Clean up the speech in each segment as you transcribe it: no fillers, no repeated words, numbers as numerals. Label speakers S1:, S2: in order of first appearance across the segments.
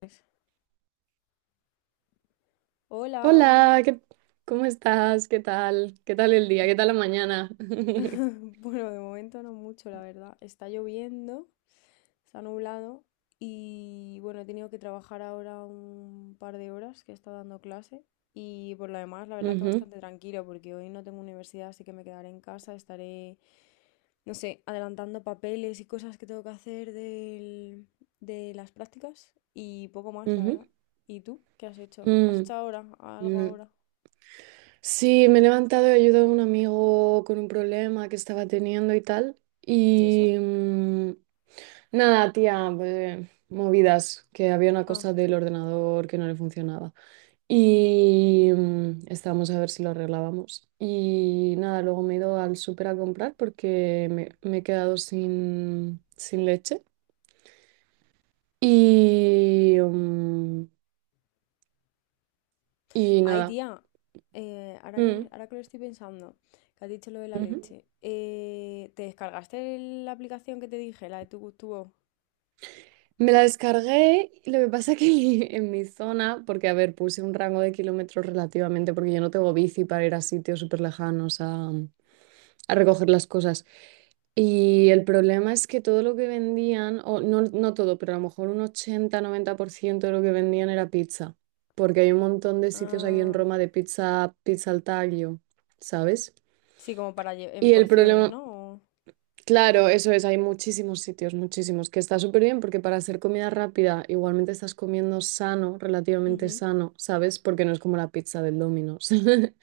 S1: Pues, hola.
S2: Hola, ¿cómo estás? ¿Qué tal? ¿Qué tal el día? ¿Qué tal la mañana?
S1: Bueno, de momento no mucho, la verdad. Está lloviendo, está nublado y bueno, he tenido que trabajar ahora un par de horas que he estado dando clase y por lo demás, la verdad que
S2: Ujú,
S1: bastante tranquilo porque hoy no tengo universidad, así que me quedaré en casa, estaré, no sé, adelantando papeles y cosas que tengo que hacer de las prácticas y poco más, la
S2: ujú.
S1: verdad. ¿Y tú? ¿Qué has hecho? ¿Has
S2: Mm,
S1: hecho ahora algo
S2: mm.
S1: ahora?
S2: Sí, me he levantado y he ayudado a un amigo con un problema que estaba teniendo y tal.
S1: ¿Y eso?
S2: Y nada, tía, pues, movidas, que había una
S1: Ah.
S2: cosa del ordenador que no le funcionaba. Y estábamos a ver si lo arreglábamos. Y nada, luego me he ido al súper a comprar porque me he quedado sin leche. Y, mm, y
S1: Ay,
S2: nada.
S1: tía,
S2: Mm,
S1: ahora que lo estoy pensando, que has dicho lo de la
S2: ujú.
S1: leche, ¿te descargaste la aplicación que te dije, la de tu tubo?
S2: Me la descargué, y lo que pasa es que en mi zona, porque a ver, puse un rango de kilómetros relativamente, porque yo no tengo bici para ir a sitios súper lejanos a recoger las cosas. Y el problema es que todo lo que vendían, o no, no todo, pero a lo mejor un 80-90% de lo que vendían era pizza, porque hay un montón de sitios aquí en
S1: Ah,
S2: Roma de pizza, pizza al taglio, ¿sabes?
S1: sí, como para en
S2: Y el
S1: porciones,
S2: problema,
S1: ¿no? O...
S2: claro, eso es, hay muchísimos sitios, muchísimos, que está súper bien porque para hacer comida rápida igualmente estás comiendo sano, relativamente
S1: ujú,
S2: sano, ¿sabes? Porque no es como la pizza del Domino's.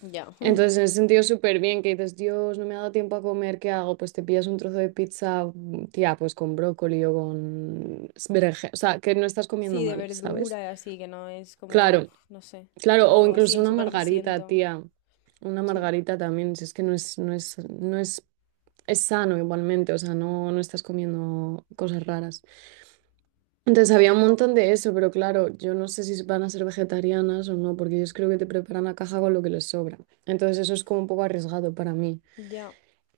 S1: ya.
S2: Entonces, en ese sentido, súper bien que dices, Dios, no me ha dado tiempo a comer, ¿qué hago? Pues te pillas un trozo de pizza, tía, pues con brócoli o con berenjena, o sea, que no estás comiendo
S1: Sí, de
S2: mal, ¿sabes?
S1: verdura y así, que no es
S2: Claro,
S1: como, uf, no sé,
S2: claro, o
S1: algo así,
S2: incluso
S1: o
S2: una
S1: súper
S2: margarita,
S1: grasiento.
S2: tía, una
S1: Sí,
S2: margarita también, si es que no es, es sano igualmente, o sea, no, no estás comiendo cosas raras. Entonces había un montón de eso, pero claro, yo no sé si van a ser vegetarianas o no, porque ellos creo que te preparan la caja con lo que les sobra. Entonces eso es como un poco arriesgado para mí.
S1: ya.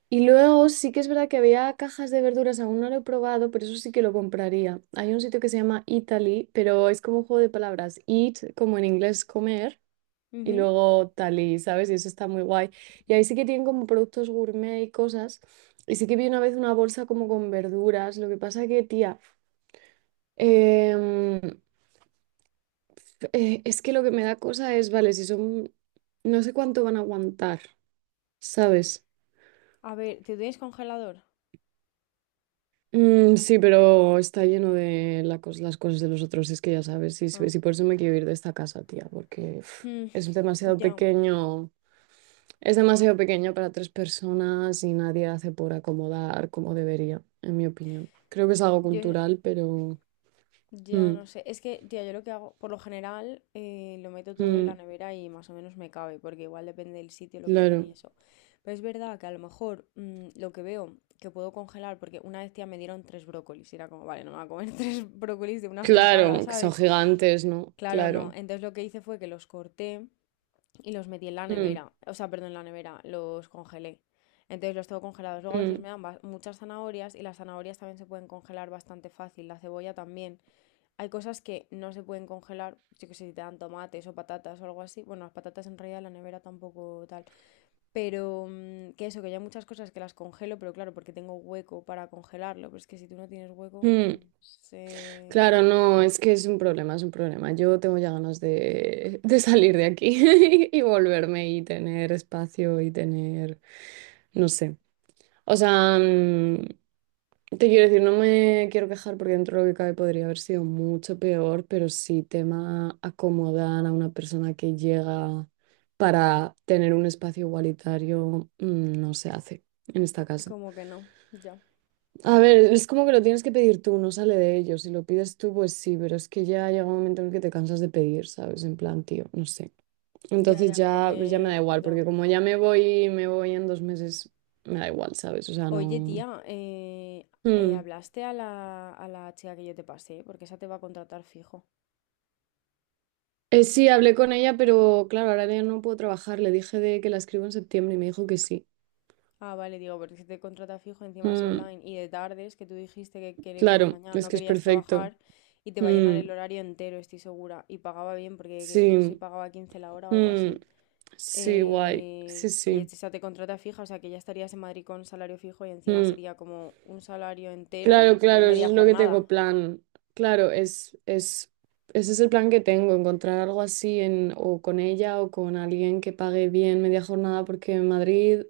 S2: Y luego sí que es verdad que había cajas de verduras, aún no lo he probado, pero eso sí que lo compraría. Hay un sitio que se llama Italy, pero es como un juego de palabras, eat como en inglés comer y
S1: Ujú.
S2: luego tal y, ¿sabes? Y eso está muy guay. Y ahí sí que tienen como productos gourmet y cosas. Y sí que vi una vez una bolsa como con verduras. Lo que pasa que, tía, em, es que lo que me da cosa es, vale, si son, no sé cuánto van a aguantar, ¿sabes?
S1: A ver, ¿te tienes congelador?
S2: Sí, pero está lleno de las cosas de los otros, es que ya sabes, y, si
S1: Ah,
S2: si por eso me quiero ir de esta casa, tía, porque uf,
S1: mm,
S2: es demasiado
S1: ya.
S2: pequeño. Es demasiado pequeño para tres personas y nadie hace por acomodar como debería, en mi opinión. Creo que es algo
S1: Yo,
S2: cultural, pero.
S1: ya
S2: Mm,
S1: no sé, es que, tía, yo lo que hago, por lo general, lo meto todo en la
S2: mm,
S1: nevera y más o menos me cabe, porque igual depende del sitio, lo que te den
S2: claro,
S1: eso. Pero es verdad que a lo mejor lo que veo que puedo congelar, porque una vez, tía, me dieron tres brócolis, y era como, vale, no me voy a comer tres brócolis de una sentada,
S2: claro, que son
S1: ¿sabes?
S2: gigantes, ¿no?
S1: Claro, no.
S2: Claro.
S1: Entonces lo que hice fue que los corté y los metí en la
S2: Mm,
S1: nevera, o sea, perdón, en la nevera, los congelé. Entonces los tengo congelados. Luego a veces
S2: mm,
S1: me dan muchas zanahorias y las zanahorias también se pueden congelar bastante fácil, la cebolla también. Hay cosas que no se pueden congelar, yo que sé, si te dan tomates o patatas o algo así. Bueno, las patatas en realidad en la nevera tampoco tal. Pero que eso, que yo hay muchas cosas que las congelo, pero claro, porque tengo hueco para congelarlo. Pero es que si tú no tienes hueco,
S2: mm.
S1: se...
S2: Claro, no, es que es un problema, es un problema. Yo tengo ya ganas de salir de aquí y volverme y tener espacio y tener, no sé. O sea, te quiero decir, no me quiero quejar porque dentro de lo que cabe podría haber sido mucho peor, pero sí tema acomodar a una persona que llega para tener un espacio igualitario, no se hace en esta casa.
S1: Como que no, ya.
S2: A ver, es como que lo tienes que pedir tú, no sale de ellos. Si lo pides tú, pues sí, pero es que ya llega un momento en el que te cansas de pedir, ¿sabes? En plan, tío, no sé.
S1: Ya,
S2: Entonces
S1: ya, como
S2: ya, pues ya me da
S1: que
S2: igual,
S1: ya.
S2: porque como ya me voy en 2 meses, me da igual, ¿sabes? O sea,
S1: Oye,
S2: no.
S1: tía,
S2: Mm.
S1: ¿hablaste a la chica que yo te pasé? Porque esa te va a contratar fijo.
S2: Sí, hablé con ella, pero claro, ahora ya no puedo trabajar. Le dije de que la escribo en septiembre y me dijo que sí.
S1: Ah, vale, digo, porque si te contrata fijo, encima es
S2: Mm,
S1: online y de tardes, que tú dijiste que por la
S2: claro,
S1: mañana
S2: es
S1: no
S2: que es
S1: querías
S2: perfecto.
S1: trabajar y te va a llenar
S2: Mm,
S1: el horario entero, estoy segura. Y pagaba bien, porque no sé si
S2: sí,
S1: pagaba 15 la hora o algo
S2: mm,
S1: así.
S2: sí, guay. Sí,
S1: Y
S2: sí.
S1: esa te contrata fija, o sea que ya estarías en Madrid con salario fijo y encima
S2: Mm.
S1: sería como un salario
S2: Claro,
S1: entero de
S2: claro, eso
S1: media
S2: es lo que tengo
S1: jornada.
S2: plan. Claro, ese es el plan que tengo, encontrar algo así en, o con ella o con alguien que pague bien media jornada, porque en Madrid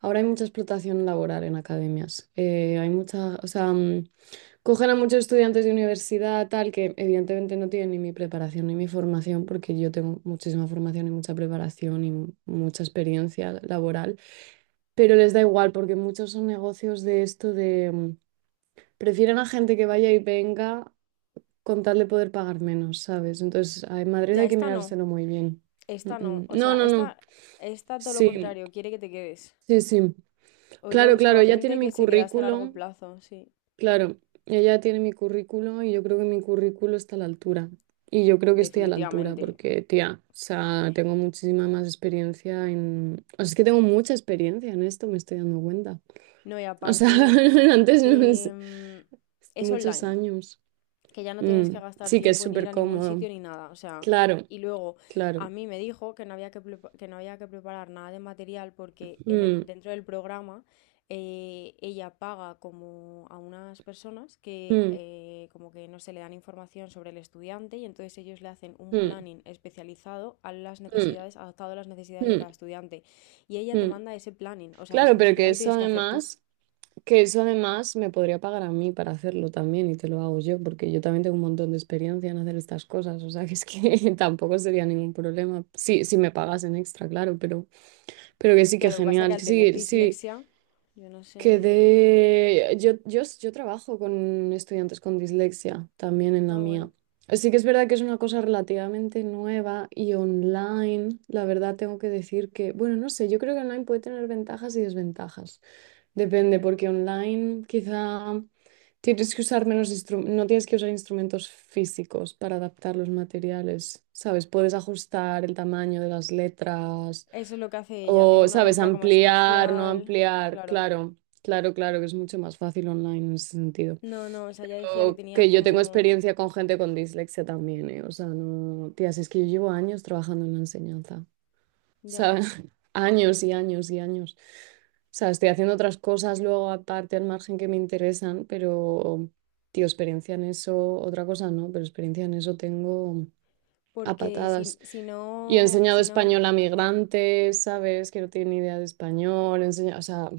S2: ahora hay mucha explotación laboral en academias. Hay mucha, o sea, cogen a muchos estudiantes de universidad, tal, que evidentemente no tienen ni mi preparación ni mi formación, porque yo tengo muchísima formación y mucha preparación y mucha experiencia laboral, pero les da igual porque muchos son negocios de esto de prefieren a gente que vaya y venga con tal de poder pagar menos, ¿sabes? Entonces, en Madrid
S1: Ya,
S2: hay que mirárselo muy bien. Mm,
S1: esta no,
S2: mm.
S1: o sea,
S2: No, no, no.
S1: esta todo lo
S2: Sí,
S1: contrario, quiere que te quedes.
S2: sí, sí.
S1: Hoy ya
S2: Claro, claro,
S1: buscaba
S2: ya tiene
S1: gente
S2: mi
S1: que se quedase a largo
S2: currículum.
S1: plazo, sí,
S2: Claro, ella tiene mi currículo y yo creo que mi currículo está a la altura. Y yo creo que estoy a la altura
S1: definitivamente.
S2: porque, tía, o sea, tengo muchísima más experiencia en. O sea, es que tengo mucha experiencia en esto, me estoy dando cuenta.
S1: No, y
S2: O sea,
S1: aparte
S2: antes no es-
S1: em, es
S2: muchos
S1: online,
S2: años.
S1: que ya no tienes
S2: Mm,
S1: que gastar
S2: sí que es
S1: tiempo en ir
S2: súper
S1: a ningún
S2: cómodo.
S1: sitio ni nada. O sea,
S2: Claro,
S1: y luego a
S2: claro.
S1: mí me dijo que no había que, que no había que preparar nada de material porque en el,
S2: Mm,
S1: dentro del programa ella paga como a unas personas que
S2: mm,
S1: como que no se le dan información sobre el estudiante y entonces ellos le hacen un
S2: mm,
S1: planning especializado a las
S2: mm,
S1: necesidades, adaptado a las necesidades de
S2: mm,
S1: cada estudiante. Y ella te
S2: mm.
S1: manda ese planning, o sea que es
S2: Claro,
S1: que ni
S2: pero que
S1: siquiera lo
S2: eso
S1: tienes que hacer tú.
S2: además. Que eso además me podría pagar a mí para hacerlo también y te lo hago yo, porque yo también tengo un montón de experiencia en hacer estas cosas, o sea que es que tampoco sería ningún problema. Sí, si me pagasen extra, claro, pero que sí,
S1: Ya,
S2: que
S1: lo que pasa es que
S2: genial,
S1: al
S2: que
S1: tener
S2: sí, sí,
S1: dislexia, yo no
S2: que
S1: sé.
S2: de. Yo trabajo con estudiantes con dislexia también en la
S1: Ah, bueno.
S2: mía. Sí que es verdad que es una cosa relativamente nueva y online, la verdad tengo que decir que, bueno, no sé, yo creo que online puede tener ventajas y desventajas. Depende, porque online quizá tienes que usar menos no tienes que usar instrumentos físicos para adaptar los materiales, ¿sabes? Puedes ajustar el tamaño de las letras
S1: Eso es lo que hace ella, tiene
S2: o,
S1: una
S2: ¿sabes?
S1: letra como
S2: Ampliar, no
S1: especial,
S2: ampliar.
S1: claro.
S2: Claro, claro, claro, que es mucho más fácil online en ese sentido.
S1: No, no, o sea, ella decía que
S2: O
S1: tenía
S2: que yo tengo
S1: como
S2: experiencia con gente con dislexia también, ¿eh? O sea, no, tías, es que yo llevo años trabajando en la enseñanza
S1: ya,
S2: sea, años y años y años. O sea, estoy haciendo otras cosas luego aparte al margen que me interesan, pero, tío, experiencia en eso, otra cosa no, pero experiencia en eso tengo a
S1: porque si,
S2: patadas.
S1: si
S2: Y he
S1: no,
S2: enseñado
S1: si no,
S2: español a migrantes, ¿sabes? Que no tienen ni idea de español, he enseñado, o sea,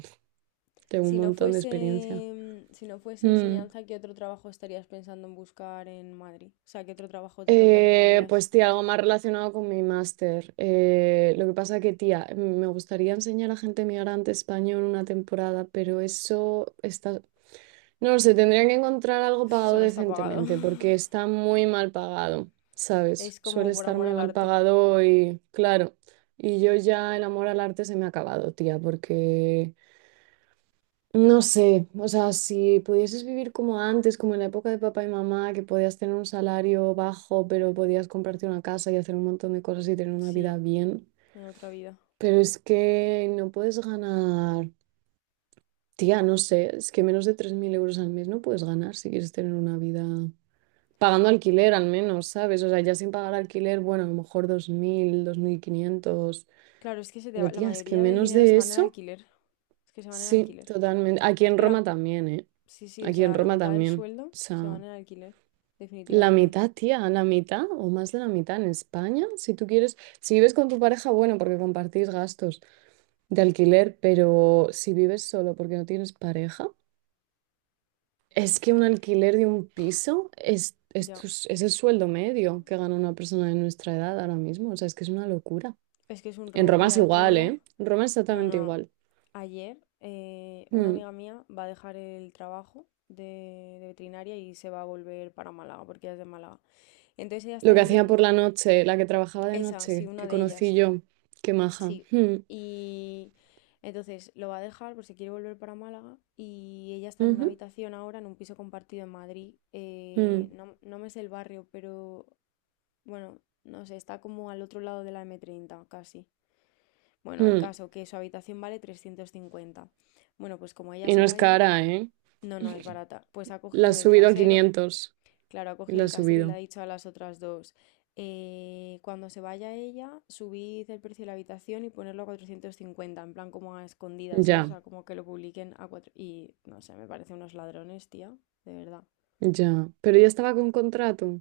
S2: tengo un
S1: si no
S2: montón de experiencia.
S1: fuese, si no fuese
S2: Mm.
S1: enseñanza, ¿qué otro trabajo estarías pensando en buscar en Madrid? O sea, ¿qué otro trabajo te
S2: Eh,
S1: replantearías?
S2: pues tía, algo más relacionado con mi máster. Lo que pasa que, tía, me gustaría enseñar a gente migrante español una temporada, pero eso está. No lo sé, tendrían que encontrar algo
S1: Eso
S2: pagado
S1: no está pagado.
S2: decentemente, porque está muy mal pagado, ¿sabes?
S1: Es como
S2: Suele
S1: por
S2: estar
S1: amor
S2: muy
S1: al
S2: mal
S1: arte.
S2: pagado y, claro, y yo ya el amor al arte se me ha acabado, tía, porque, no sé, o sea, si pudieses vivir como antes, como en la época de papá y mamá, que podías tener un salario bajo, pero podías comprarte una casa y hacer un montón de cosas y tener una
S1: Sí,
S2: vida bien,
S1: en otra vida.
S2: pero es que no puedes ganar, tía, no sé, es que menos de 3.000 euros al mes no puedes ganar si quieres tener una vida, pagando alquiler al menos, ¿sabes? O sea, ya sin pagar alquiler, bueno, a lo mejor 2.000, 2.500.
S1: Claro, es que se
S2: Pero
S1: la
S2: tía, es que
S1: mayoría del
S2: menos
S1: dinero se
S2: de
S1: va en el
S2: eso,
S1: alquiler. Es que se van en el
S2: sí,
S1: alquiler.
S2: totalmente. Aquí
S1: Es
S2: en
S1: que
S2: Roma
S1: la...
S2: también, ¿eh?
S1: Sí, sí, o
S2: Aquí en
S1: sea, la
S2: Roma
S1: mitad del
S2: también.
S1: sueldo
S2: O
S1: se va
S2: sea,
S1: en el alquiler.
S2: la
S1: Definitivamente.
S2: mitad, tía, la mitad o más de la mitad en España, si tú quieres, si vives con tu pareja, bueno, porque compartís gastos de alquiler, pero si vives solo porque no tienes pareja. Es que un alquiler de un piso es, es,
S1: Ya.
S2: tu s- es el sueldo medio que gana una persona de nuestra edad ahora mismo. O sea, es que es una locura.
S1: Es que es un
S2: En
S1: robo.
S2: Roma
S1: Mira,
S2: es
S1: el otro
S2: igual,
S1: día...
S2: ¿eh? En Roma es
S1: No,
S2: exactamente
S1: no.
S2: igual.
S1: Ayer una
S2: Mm.
S1: amiga mía va a dejar el trabajo de veterinaria y se va a volver para Málaga, porque ella es de Málaga. Entonces ella está
S2: Lo que hacía por
S1: debiendo...
S2: la noche, la que trabajaba de
S1: Esa, sí,
S2: noche,
S1: una
S2: que
S1: de
S2: conocí
S1: ellas.
S2: yo, qué maja.
S1: Sí,
S2: Mm.
S1: y entonces lo va a dejar por si quiere volver para Málaga y ella está en una
S2: Ujú.
S1: habitación ahora, en un piso compartido en Madrid.
S2: Mm.
S1: No, no me sé el barrio, pero bueno, no sé, está como al otro lado de la m treinta casi. Bueno, el
S2: Mm.
S1: caso que su habitación vale 350. Bueno, pues como ella
S2: Y
S1: se
S2: no
S1: va
S2: es
S1: a ir,
S2: cara, ¿eh?
S1: no, no es barata. Pues ha
S2: La
S1: cogido
S2: has
S1: el
S2: subido a
S1: casero.
S2: 500
S1: Claro, ha
S2: y
S1: cogido
S2: la
S1: el
S2: has
S1: casero y le ha
S2: subido.
S1: dicho a las otras dos, cuando se vaya ella, subid el precio de la habitación y ponerlo a 450 en plan como a escondidas, ¿sabes? O
S2: Ya,
S1: sea, como que lo publiquen a cuatro". Y no sé, me parece unos ladrones, tía, de verdad.
S2: ya. Pero ya estaba con contrato.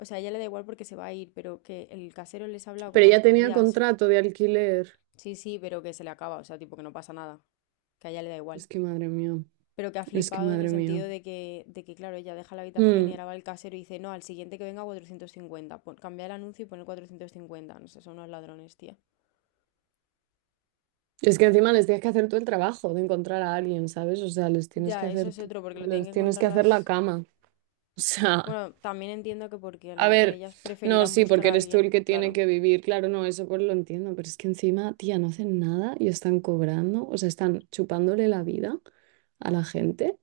S1: O sea, a ella le da igual porque se va a ir, pero que el casero les ha hablado
S2: Pero
S1: como a
S2: ya tenía
S1: escondidas.
S2: contrato de alquiler.
S1: Sí, sí, pero que se le acaba, o sea, tipo que no pasa nada, que a ella le da igual.
S2: Es que madre mía,
S1: Pero que ha
S2: es que
S1: flipado en el
S2: madre mía.
S1: sentido de que, claro, ella deja la habitación y
S2: Mm.
S1: ahora va el casero y dice, no, al siguiente que venga 450, pon, cambia el anuncio y pon 450. No sé, son unos ladrones, tía.
S2: Es que encima les tienes que hacer tú el trabajo de encontrar a alguien, ¿sabes? O sea, les tienes que
S1: Ya, eso
S2: hacer
S1: es
S2: tú,
S1: otro, porque lo tienen
S2: les
S1: que
S2: tienes
S1: encontrar
S2: que hacer la
S1: las...
S2: cama. O sea,
S1: Bueno, también entiendo que porque a lo
S2: a
S1: mejor
S2: ver,
S1: ellas
S2: no,
S1: preferirán
S2: sí,
S1: buscar
S2: porque
S1: a
S2: eres tú el
S1: alguien,
S2: que tiene
S1: claro,
S2: que vivir, claro, no, eso pues lo entiendo, pero es que encima, tía, no hacen nada y están cobrando, o sea, están chupándole la vida a la gente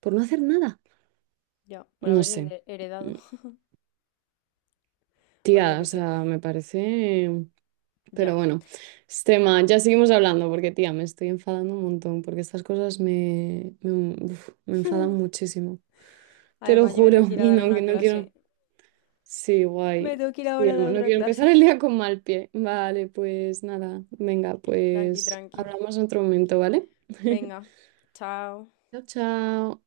S2: por no hacer nada.
S1: ya, por
S2: No sé.
S1: haber heredado,
S2: Mm.
S1: o yo
S2: Tía, o
S1: qué sé,
S2: sea, me parece. Pero
S1: ya.
S2: bueno, este tema, ya seguimos hablando porque, tía, me estoy enfadando un montón porque estas cosas me, uf, me enfadan muchísimo. Te lo
S1: Además, yo me tengo
S2: juro,
S1: que ir a
S2: y
S1: dar
S2: no, que
S1: una
S2: no quiero.
S1: clase.
S2: Sí,
S1: Me
S2: guay.
S1: tengo que ir ahora
S2: Sí,
S1: a dar
S2: no no
S1: otra
S2: quiero
S1: clase.
S2: empezar el día con mal pie. Vale, pues nada, venga,
S1: Tranqui,
S2: pues
S1: tranqui.
S2: hablamos en otro momento, ¿vale?
S1: Venga, chao.
S2: Chao, chao.